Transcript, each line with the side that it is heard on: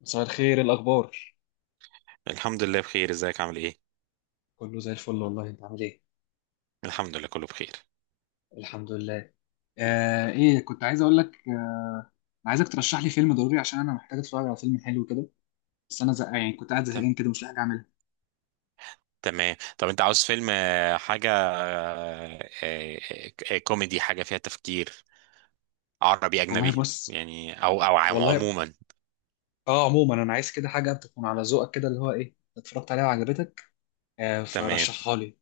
left: مساء الخير، إيه الاخبار؟
right: الحمد لله بخير، ازيك؟ عامل ايه؟
left: كله زي الفل، والله انت عامل ايه؟
right: الحمد لله، كله بخير.
left: الحمد لله. ايه كنت عايز اقول لك. عايزك ترشح لي فيلم ضروري، عشان انا محتاج اتفرج على فيلم حلو كده. بس انا زهقان، يعني كنت قاعد
right: تم-
left: زهقان كده مش لاقي حاجه اعملها.
right: تمام. طب انت عاوز فيلم، آه، حاجة آه، آه، آه، كوميدي، حاجة فيها تفكير؟ عربي،
left: والله
right: أجنبي
left: بص.
right: يعني، أو
left: والله،
right: عموما؟
left: اه، عموما انا عايز كده حاجه تكون على ذوقك كده، اللي هو ايه اتفرجت عليها وعجبتك.
right: تمام،
left: فرشحها لي.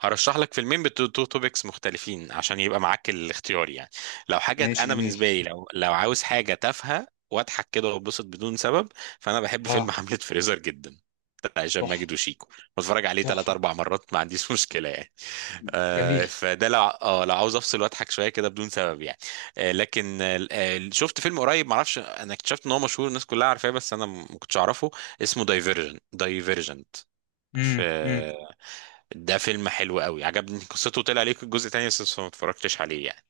right: هرشح لك فيلمين توبكس مختلفين عشان يبقى معاك الاختيار يعني. لو حاجة
left: ماشي،
right: انا بالنسبة
left: جميل.
right: لي، لو عاوز حاجة تافهة واضحك كده واتبسط بدون سبب، فانا بحب فيلم
left: اه،
right: حملة فريزر جدا، بتاع هشام
left: تحفه.
right: ماجد وشيكو. بتفرج عليه ثلاث
left: تحفه.
right: اربع مرات ما عنديش مشكله يعني.
left: جميل.
right: فده لو عاوز افصل واضحك شويه كده بدون سبب يعني. آه لكن آه آه، شفت فيلم قريب، ما اعرفش، انا اكتشفت ان هو مشهور الناس كلها عارفاه، بس انا ما كنتش اعرفه. اسمه دايفيرجنت. في
left: امم. امم.
right: ده فيلم حلو قوي، عجبني قصته. طلع ليك الجزء تاني بس ما اتفرجتش عليه يعني.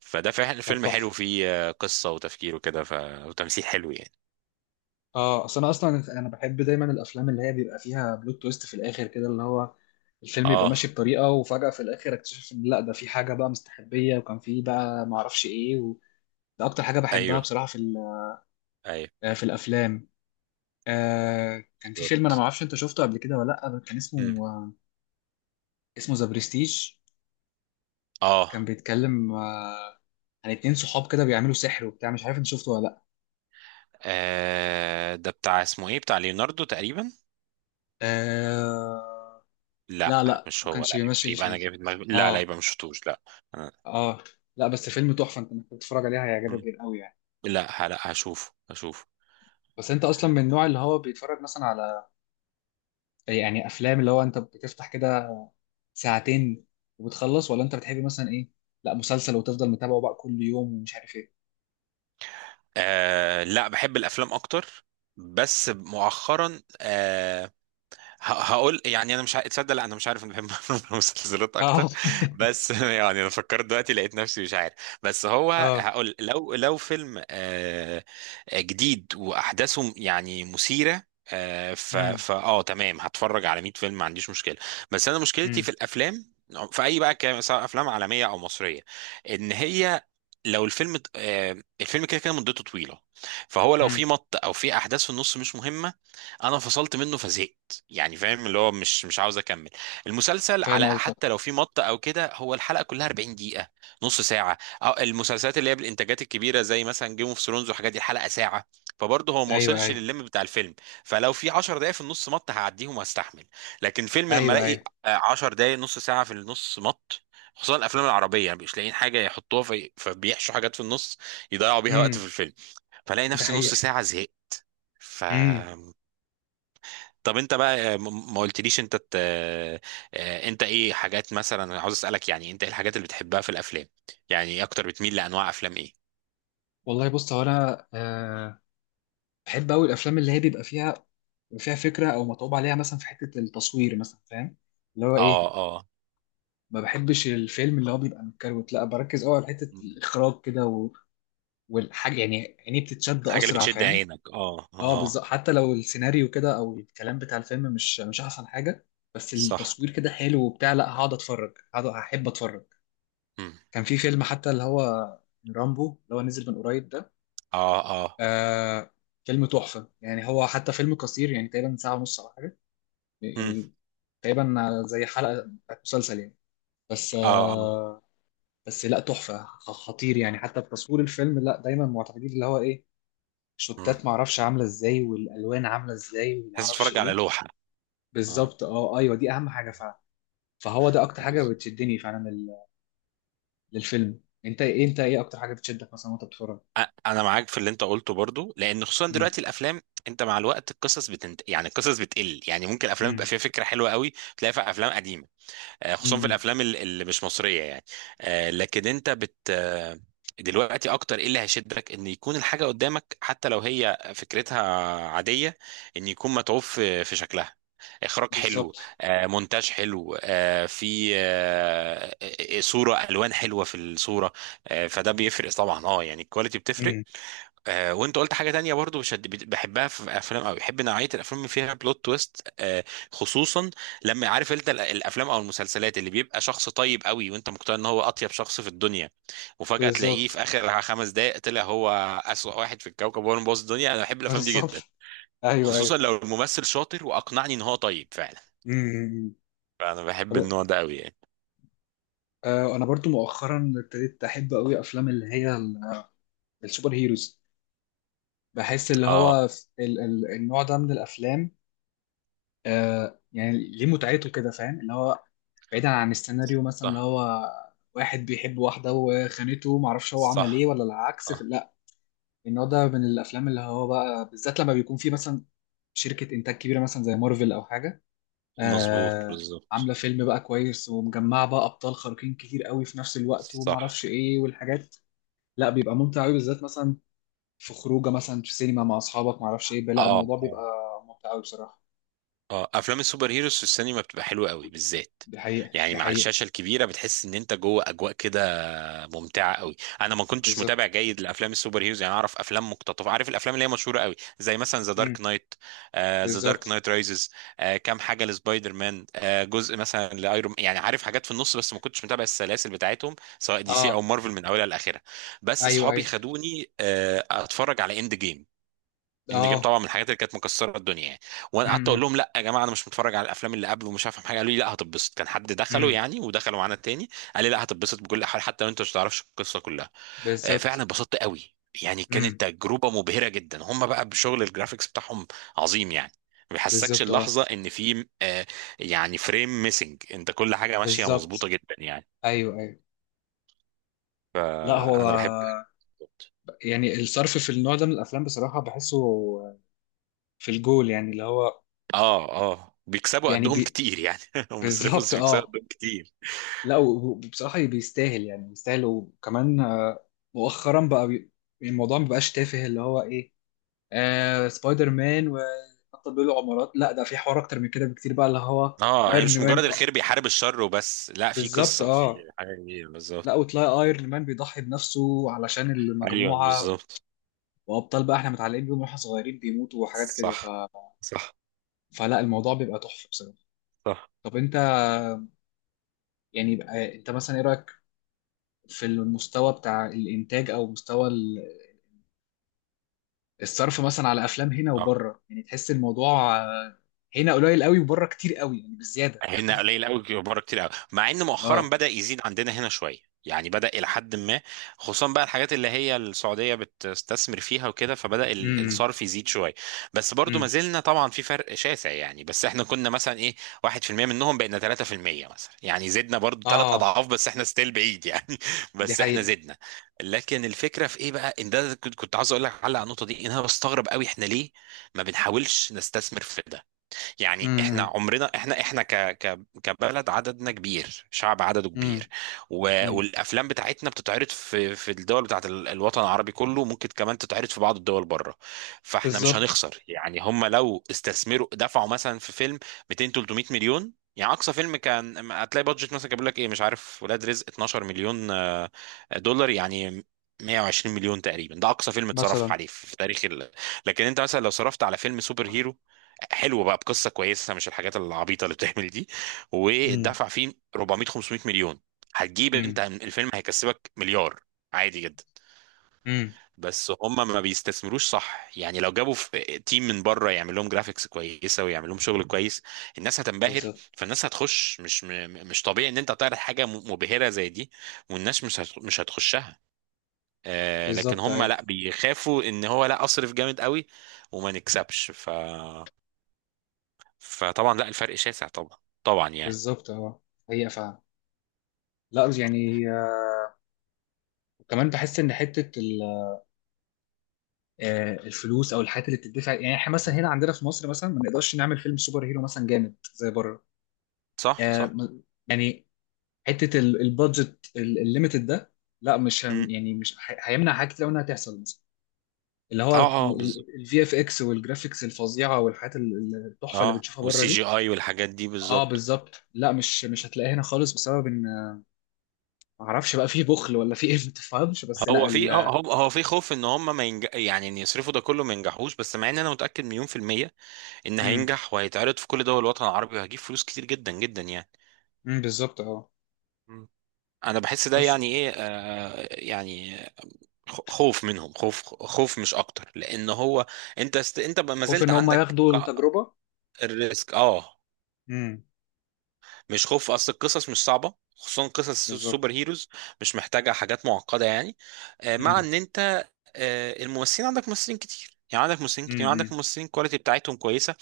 right: فده فعلا
left: طب،
right: فيلم حلو،
left: تحفه.
right: فيه قصة وتفكير وكده، وتمثيل حلو يعني.
left: اه، اصل انا اصلا، انا بحب دايما الافلام اللي هي بيبقى فيها بلوت تويست في الاخر كده، اللي هو الفيلم يبقى ماشي
right: اه،
left: بطريقه وفجاه في الاخر اكتشف ان لا، ده في حاجه بقى مستخبيه وكان في بقى ما اعرفش ايه و... ده اكتر حاجه بحبها
right: ايوه،
left: بصراحه في
right: ايوه،
left: في الافلام. كان في فيلم انا ما
right: بالظبط.
left: اعرفش انت شفته قبل كده ولا لا، كان
right: مم.
left: اسمه ذا بريستيج.
right: اه،
left: كان بيتكلم عن اتنين صحاب كده بيعملوا سحر وبتاع، مش عارف انت شفته ولا لا.
right: ده بتاع، اسمه ايه، بتاع ليوناردو تقريبا.
left: آه،
right: لا،
left: لا لا،
right: مش
left: ما
right: هو،
left: كانش
right: لا، يبقى,
left: ماشي
right: يبقى انا
left: فيه.
right: جاي في دماغي، لا لا،
left: اه
right: يبقى مش شفتوش، لا. آه.
left: اه. لا بس فيلم تحفه، انت ممكن تتفرج عليه هيعجبك
right: مم.
left: جدا قوي يعني.
right: لا لا، هشوفه هشوفه.
left: بس انت اصلا من النوع اللي هو بيتفرج مثلا على، يعني، افلام اللي هو انت بتفتح كده ساعتين وبتخلص، ولا انت بتحب مثلا ايه، لا، مسلسل وتفضل متابعه بقى كل يوم ومش عارف ايه.
right: لا، بحب الافلام اكتر. بس مؤخرا هقول يعني، انا مش ع- تصدق لا انا مش عارف، انا بحب المسلسلات
left: اه.
right: اكتر. بس يعني انا فكرت دلوقتي لقيت نفسي مش عارف. بس هو
left: اه.
right: هقول لو فيلم جديد واحداثه يعني مثيره، آه، ف
left: امم.
right: ف اه تمام، هتفرج على 100 فيلم ما عنديش مشكله. بس انا مشكلتي في
left: امم.
right: الافلام، في اي بقى كلام، سواء افلام عالميه او مصريه، ان هي لو الفيلم الفيلم كده كده مدته طويله، فهو لو في
left: امم.
right: مط او في احداث في النص مش مهمه، انا فصلت منه فزهقت يعني، فاهم، اللي هو مش عاوز اكمل. المسلسل
left: فاهم
right: على حتى
left: قصدك.
right: لو في مط او كده، هو الحلقه كلها 40 دقيقه، نص ساعه. أو المسلسلات اللي هي بالانتاجات الكبيره زي مثلا جيم اوف ثرونز والحاجات دي، الحلقه ساعه، فبرضه هو ما
left: ايوه،
right: وصلش
left: ايوه،
right: للليم بتاع الفيلم. فلو في 10 دقائق في النص مط، هعديهم وهستحمل. لكن فيلم لما
left: ايوه،
right: الاقي
left: ايوه.
right: 10 دقائق، نص ساعه في النص مط، خصوصا الافلام العربيه يعني، مش لاقيين حاجه يحطوها في، فبيحشوا حاجات في النص يضيعوا بيها وقت في
left: امم.
right: الفيلم، فلاقي
left: ده
right: نفسي نص
left: حقيقة.
right: ساعه زهقت. ف...
left: امم.
right: طب انت بقى ما قلتليش، انت ت... آه، آه، انت ايه حاجات، مثلا انا عاوز اسالك يعني، انت ايه الحاجات اللي بتحبها في الافلام؟ يعني ايه اكتر، بتميل لانواع افلام ايه؟
left: والله بص، هو انا بحب قوي الافلام اللي هي بيبقى فيها فكره او متعوب عليها، مثلا في حته التصوير مثلا، فاهم اللي هو
right: اه
left: ايه.
right: اه.
left: ما بحبش الفيلم اللي هو بيبقى متكروت، لا بركز قوي على حته
right: مم.
left: الاخراج كده و... والحاجه، يعني عيني بتتشد
right: حاجه اللي
left: اسرع،
right: بتشد
left: فاهم.
right: عينك، اه
left: اه، بالظبط.
right: اه.
left: حتى لو السيناريو كده او الكلام بتاع الفيلم مش احسن حاجه، بس
right: صح.
left: التصوير كده حلو وبتاع، لا هقعد هحب اتفرج.
right: مم.
left: كان في فيلم حتى اللي هو رامبو، اللي هو نزل من قريب ده.
right: اه اه.
left: آه فيلم تحفه يعني، هو حتى فيلم قصير يعني، تقريبا ساعه ونص او حاجه
right: مم.
left: يعني. تقريبا زي حلقه بتاعت مسلسل يعني. بس
right: اه اه.
left: آه بس لا، تحفه، خطير يعني، حتى بتصوير الفيلم لا، دايما معتمدين اللي هو ايه،
right: مم.
left: شوتات معرفش عامله ازاي، والالوان عامله ازاي،
right: تحس
left: ومعرفش
right: تتفرج على
left: ايه.
right: لوحه. اه،
left: بالظبط، اه. ايوه، دي اهم حاجه فعلا. فهو ده اكتر حاجه
right: بالظبط.
left: بتشدني فعلا للفيلم. انت ايه اكتر حاجه بتشدك مثلا وانت بتتفرج؟
right: انا معاك في اللي انت قلته برضو، لان خصوصا
left: امم.
right: دلوقتي الافلام، انت مع الوقت القصص يعني القصص بتقل يعني، ممكن الافلام
left: امم.
right: بيبقى فيها فكره حلوه قوي تلاقيها في افلام قديمه، خصوصا في
left: امم.
right: اللي مش مصريه يعني. آه، لكن انت بت آه، دلوقتي اكتر ايه اللي هيشدك؟ ان يكون الحاجه قدامك حتى لو هي فكرتها عاديه، ان يكون متعوب في شكلها، اخراج حلو،
left: بالظبط.
right: مونتاج حلو، آه، في آه، آه، صوره، الوان حلوه في الصوره، فده بيفرق طبعا، اه يعني الكواليتي بتفرق.
left: امم.
right: وانت قلت حاجه تانية برضو بشد بحبها في افلام، او بحب نوعيه الافلام اللي فيها بلوت تويست. خصوصا لما عارف انت الافلام او المسلسلات اللي بيبقى شخص طيب قوي، وانت مقتنع ان هو اطيب شخص في الدنيا، وفجاه تلاقيه في
left: بالظبط.
right: اخر 5 دقائق طلع هو اسوأ واحد في الكوكب وهو اللي مبوظ الدنيا. انا بحب الافلام دي
left: بالظبط.
right: جدا،
left: ايوه،
right: خصوصا
left: ايوه.
right: لو الممثل شاطر واقنعني ان هو طيب فعلا،
left: امم.
right: فانا بحب
left: طب،
right: النوع ده قوي يعني.
left: انا برضو مؤخرا ابتديت احب قوي افلام اللي هي السوبر هيروز. بحس اللي
right: اه.
left: هو النوع ده من الافلام، يعني ليه متعته كده، فاهم اللي هو، بعيدا عن السيناريو مثلا اللي
right: صح،
left: هو واحد بيحب واحده وخانته، معرفش هو عمل
right: صح،
left: ايه ولا العكس،
right: صح.
left: لا النوع ده من الافلام اللي هو بقى، بالذات لما بيكون في مثلا شركه انتاج كبيره مثلا زي مارفل او حاجه
right: مظبوط،
left: آه عامله
right: بالظبط.
left: فيلم بقى كويس، ومجمعه بقى ابطال خارقين كتير قوي في نفس الوقت،
right: صح.
left: ومعرفش ايه والحاجات، لا بيبقى ممتع قوي، بالذات مثلا في خروجه مثلا في سينما مع اصحابك، ما اعرفش ايه، لا،
right: اه،
left: الموضوع بيبقى
right: اه،
left: ممتع قوي بصراحه.
right: اه، افلام السوبر هيروز في السينما بتبقى حلوه قوي بالذات
left: دي حقيقه.
right: يعني،
left: دي
right: مع
left: حقيقه.
right: الشاشه الكبيره بتحس ان انت جوه اجواء كده ممتعه قوي. انا ما كنتش
left: بالظبط.
right: متابع جيد لافلام السوبر هيروز يعني، اعرف افلام مقتطفه، عارف الافلام اللي هي مشهوره قوي، زي مثلا ذا
left: امم.
right: دارك نايت، ذا
left: بالظبط،
right: دارك نايت رايزز، كام حاجه لسبايدر مان، آه جزء مثلا لايرون، يعني عارف حاجات في النص، بس ما كنتش متابع السلاسل بتاعتهم سواء دي سي او
left: اه.
right: مارفل من اولها لاخرها. بس
left: ايوه،
right: اصحابي
left: ايوه.
right: خدوني اتفرج على اند جيم. اند جيم
left: اه.
right: طبعا من الحاجات اللي كانت مكسره الدنيا يعني، وانا قعدت اقول
left: امم.
right: لهم لا يا جماعه انا مش متفرج على الافلام اللي قبل ومش هفهم حاجه، قالوا لي لا هتتبسط، كان حد دخلوا
left: امم.
right: يعني ودخلوا معانا تاني، قال لي لا هتتبسط بكل حال حتى لو انت مش تعرفش القصه كلها. فعلا
left: بالظبط.
right: اتبسطت قوي، يعني كانت
left: امم.
right: تجربه مبهره جدا. هم بقى بشغل الجرافيكس بتاعهم عظيم يعني، ما بيحسكش
left: بالظبط، اه.
right: اللحظه ان في يعني فريم ميسنج، انت كل حاجه ماشيه
left: بالظبط.
right: مظبوطه جدا يعني.
left: ايوه، ايوه. لا
right: آه،
left: هو،
right: انا بحب
left: يعني الصرف في النوع ده من الافلام بصراحه بحسه في الجول يعني، اللي هو
right: اه اه، بيكسبوا
left: يعني
right: قدهم كتير يعني، هم بيصرفوا
left: بالظبط،
right: بس بيكسبوا
left: اه.
right: قدهم كتير.
left: لا وبصراحه بيستاهل، يعني بيستاهل. وكمان مؤخرا بقى، الموضوع ما بقاش تافه، اللي هو ايه، سبايدر مان وبطل بيقولوا عمارات، لا ده في حوار اكتر من كده بكتير بقى، اللي هو
right: اه، هي
left: ايرون
right: مش مجرد
left: مان.
right: الخير بيحارب الشر وبس، لا في
left: بالظبط،
right: قصة،
left: اه.
right: في حاجة كبيرة بالظبط.
left: لا، وتلاقي ايرون مان بيضحي بنفسه علشان
right: ايوه
left: المجموعه،
right: بالظبط.
left: وابطال بقى احنا متعلقين بيهم واحنا صغيرين بيموتوا، وحاجات كده ف...
right: صح، صح،
left: فلا الموضوع بيبقى تحفه بصراحه.
right: صح.
left: طب انت، يعني بقى، انت مثلا ايه رايك في المستوى بتاع الانتاج، او مستوى الصرف مثلا على افلام هنا
right: اه،
left: وبره؟ يعني تحس الموضوع هنا قليل قوي وبره كتير قوي يعني، بالزياده.
right: هنا قليل قوي، بره كتير قوي، مع ان مؤخرا
left: اه.
right: بدأ يزيد عندنا هنا شويه يعني، بدأ إلى حد ما، خصوصا بقى الحاجات اللي هي السعودية بتستثمر فيها وكده، فبدأ الصرف يزيد شوية. بس برضو ما
left: امم.
right: زلنا طبعا في فرق شاسع يعني، بس احنا كنا مثلا ايه 1% منهم بقينا 3% مثلا، يعني زدنا برضو ثلاث
left: اه.
right: أضعاف بس احنا ستيل بعيد يعني
left: دي
right: بس احنا
left: حقيقة.
right: زدنا. لكن الفكرة في ايه بقى، ان ده كنت عاوز اقول لك على النقطة دي، ان انا بستغرب قوي، احنا ليه ما بنحاولش نستثمر في ده؟ يعني احنا
left: امم.
right: عمرنا، احنا احنا ك ك كبلد عددنا كبير، شعب عدده كبير،
left: امم. امم.
right: والافلام بتاعتنا بتتعرض في الدول بتاعت الوطن العربي كله، ممكن كمان تتعرض في بعض الدول بره، فاحنا مش
left: بالظبط،
right: هنخسر يعني. هم لو استثمروا دفعوا مثلا في فيلم 200 300 مليون، يعني اقصى فيلم كان هتلاقي بادجت مثلا كان بيقول لك ايه، مش عارف ولاد رزق 12 مليون دولار يعني 120 مليون تقريبا، ده اقصى فيلم اتصرف
left: مثلا.
right: عليه في تاريخ ال... لكن انت مثلا لو صرفت على فيلم سوبر هيرو حلو بقى بقصه كويسه مش الحاجات العبيطه اللي بتعمل دي،
left: امم.
right: واتدفع فيه 400 500 مليون، هتجيب، انت
left: امم.
right: الفيلم هيكسبك مليار عادي جدا.
left: امم.
right: بس هم ما بيستثمروش، صح يعني؟ لو جابوا في تيم من بره يعمل لهم جرافيكس كويسه ويعمل لهم شغل كويس، الناس هتنبهر،
left: بالظبط.
right: فالناس هتخش. مش طبيعي ان انت تعرض حاجه مبهره زي دي والناس مش هتخشها، لكن
left: بالظبط.
right: هم
left: ايوه.
right: لا بيخافوا ان هو لا اصرف جامد قوي وما نكسبش. ف... فطبعا لا الفرق شاسع طبعا، طبعا يعني.
left: بالظبط، اه. حقيقة فعلا. لا يعني، وكمان بحس ان حتة الفلوس او الحاجات اللي بتدفع، يعني احنا مثلا
right: مم.
left: هنا عندنا في مصر مثلا ما نقدرش نعمل فيلم سوبر هيرو مثلا جامد زي بره.
right: صح
left: آه،
right: صح.
left: م- يعني، حتة البادجت الليميتد ده، لا مش
right: مم.
left: هم- يعني مش هي- هيمنع حاجات كتير أوي انها تحصل، اللي
right: اه
left: هو
right: اه بالظبط،
left: الفي اف اكس والجرافيكس الفظيعه والحاجات التحفه اللي
right: اه،
left: بنشوفها بره
right: والسي جي
left: دي.
right: اي والحاجات دي
left: اه،
right: بالظبط.
left: بالظبط. لا مش هتلاقيها هنا خالص، بسبب ان ما اعرفش بقى في بخل ولا في ايه. ما تفهمش بس، لا
right: هو في
left: ال...
right: اه، هو في خوف ان هم ما ينج... يعني ان يصرفوا ده كله ما ينجحوش، بس مع ان انا متاكد مليون في الميه ان
left: امم.
right: هينجح، وهيتعرض في كل دول الوطن العربي وهجيب فلوس كتير جدا جدا يعني.
left: امم. بالظبط، اه.
right: مم. انا بحس ده
left: بس
right: يعني ايه، آه يعني خوف منهم، خوف مش اكتر، لان هو انت انت ما
left: خوف
right: زلت
left: ان هم
right: عندك
left: ياخدوا التجربه.
right: الريسك، اه.
left: امم.
right: مش خوف، اصل القصص مش صعبه، خصوصا قصص
left: بالظبط.
right: السوبر هيروز، مش محتاجه حاجات معقده يعني. آه، مع
left: امم.
right: ان انت آه، الممثلين، عندك ممثلين كتير يعني، عندك ممثلين كتير، وعندك
left: امم.
right: ممثلين الكواليتي بتاعتهم كويسه،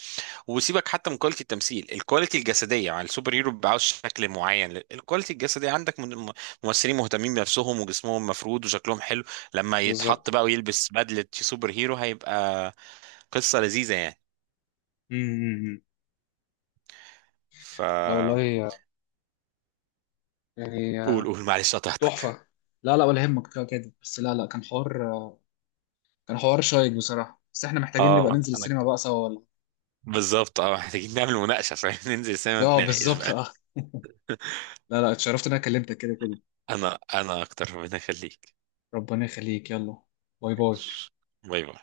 right: وسيبك حتى من كواليتي التمثيل، الكواليتي الجسديه، يعني السوبر هيرو بيبقى عاوز شكل معين، الكواليتي الجسديه عندك ممثلين مهتمين بنفسهم وجسمهم مفرود وشكلهم حلو، لما يتحط
left: بالظبط.
right: بقى ويلبس بدله سوبر هيرو هيبقى قصه لذيذه يعني.
left: امم.
right: ف...
left: لا والله، يعني
right: قول قول، معلش قطعتك.
left: تحفه. لا لا، ولا يهمك، كده كده بس. لا لا، كان حوار، كان حوار شيق بصراحه. بس احنا محتاجين نبقى
right: اه
left: ننزل
right: انا
left: السينما بقى سوا، ولا؟
right: بالظبط، اه محتاجين نعمل مناقشة، فاهم، ننزل سينما
left: اه،
right: نتناقش
left: بالظبط،
right: بقى.
left: اه. لا لا، اتشرفت ان انا كلمتك كده كده.
right: انا اكتر، ربنا يخليك.
left: ربنا يخليك. يلا. باي باي.
right: باي باي.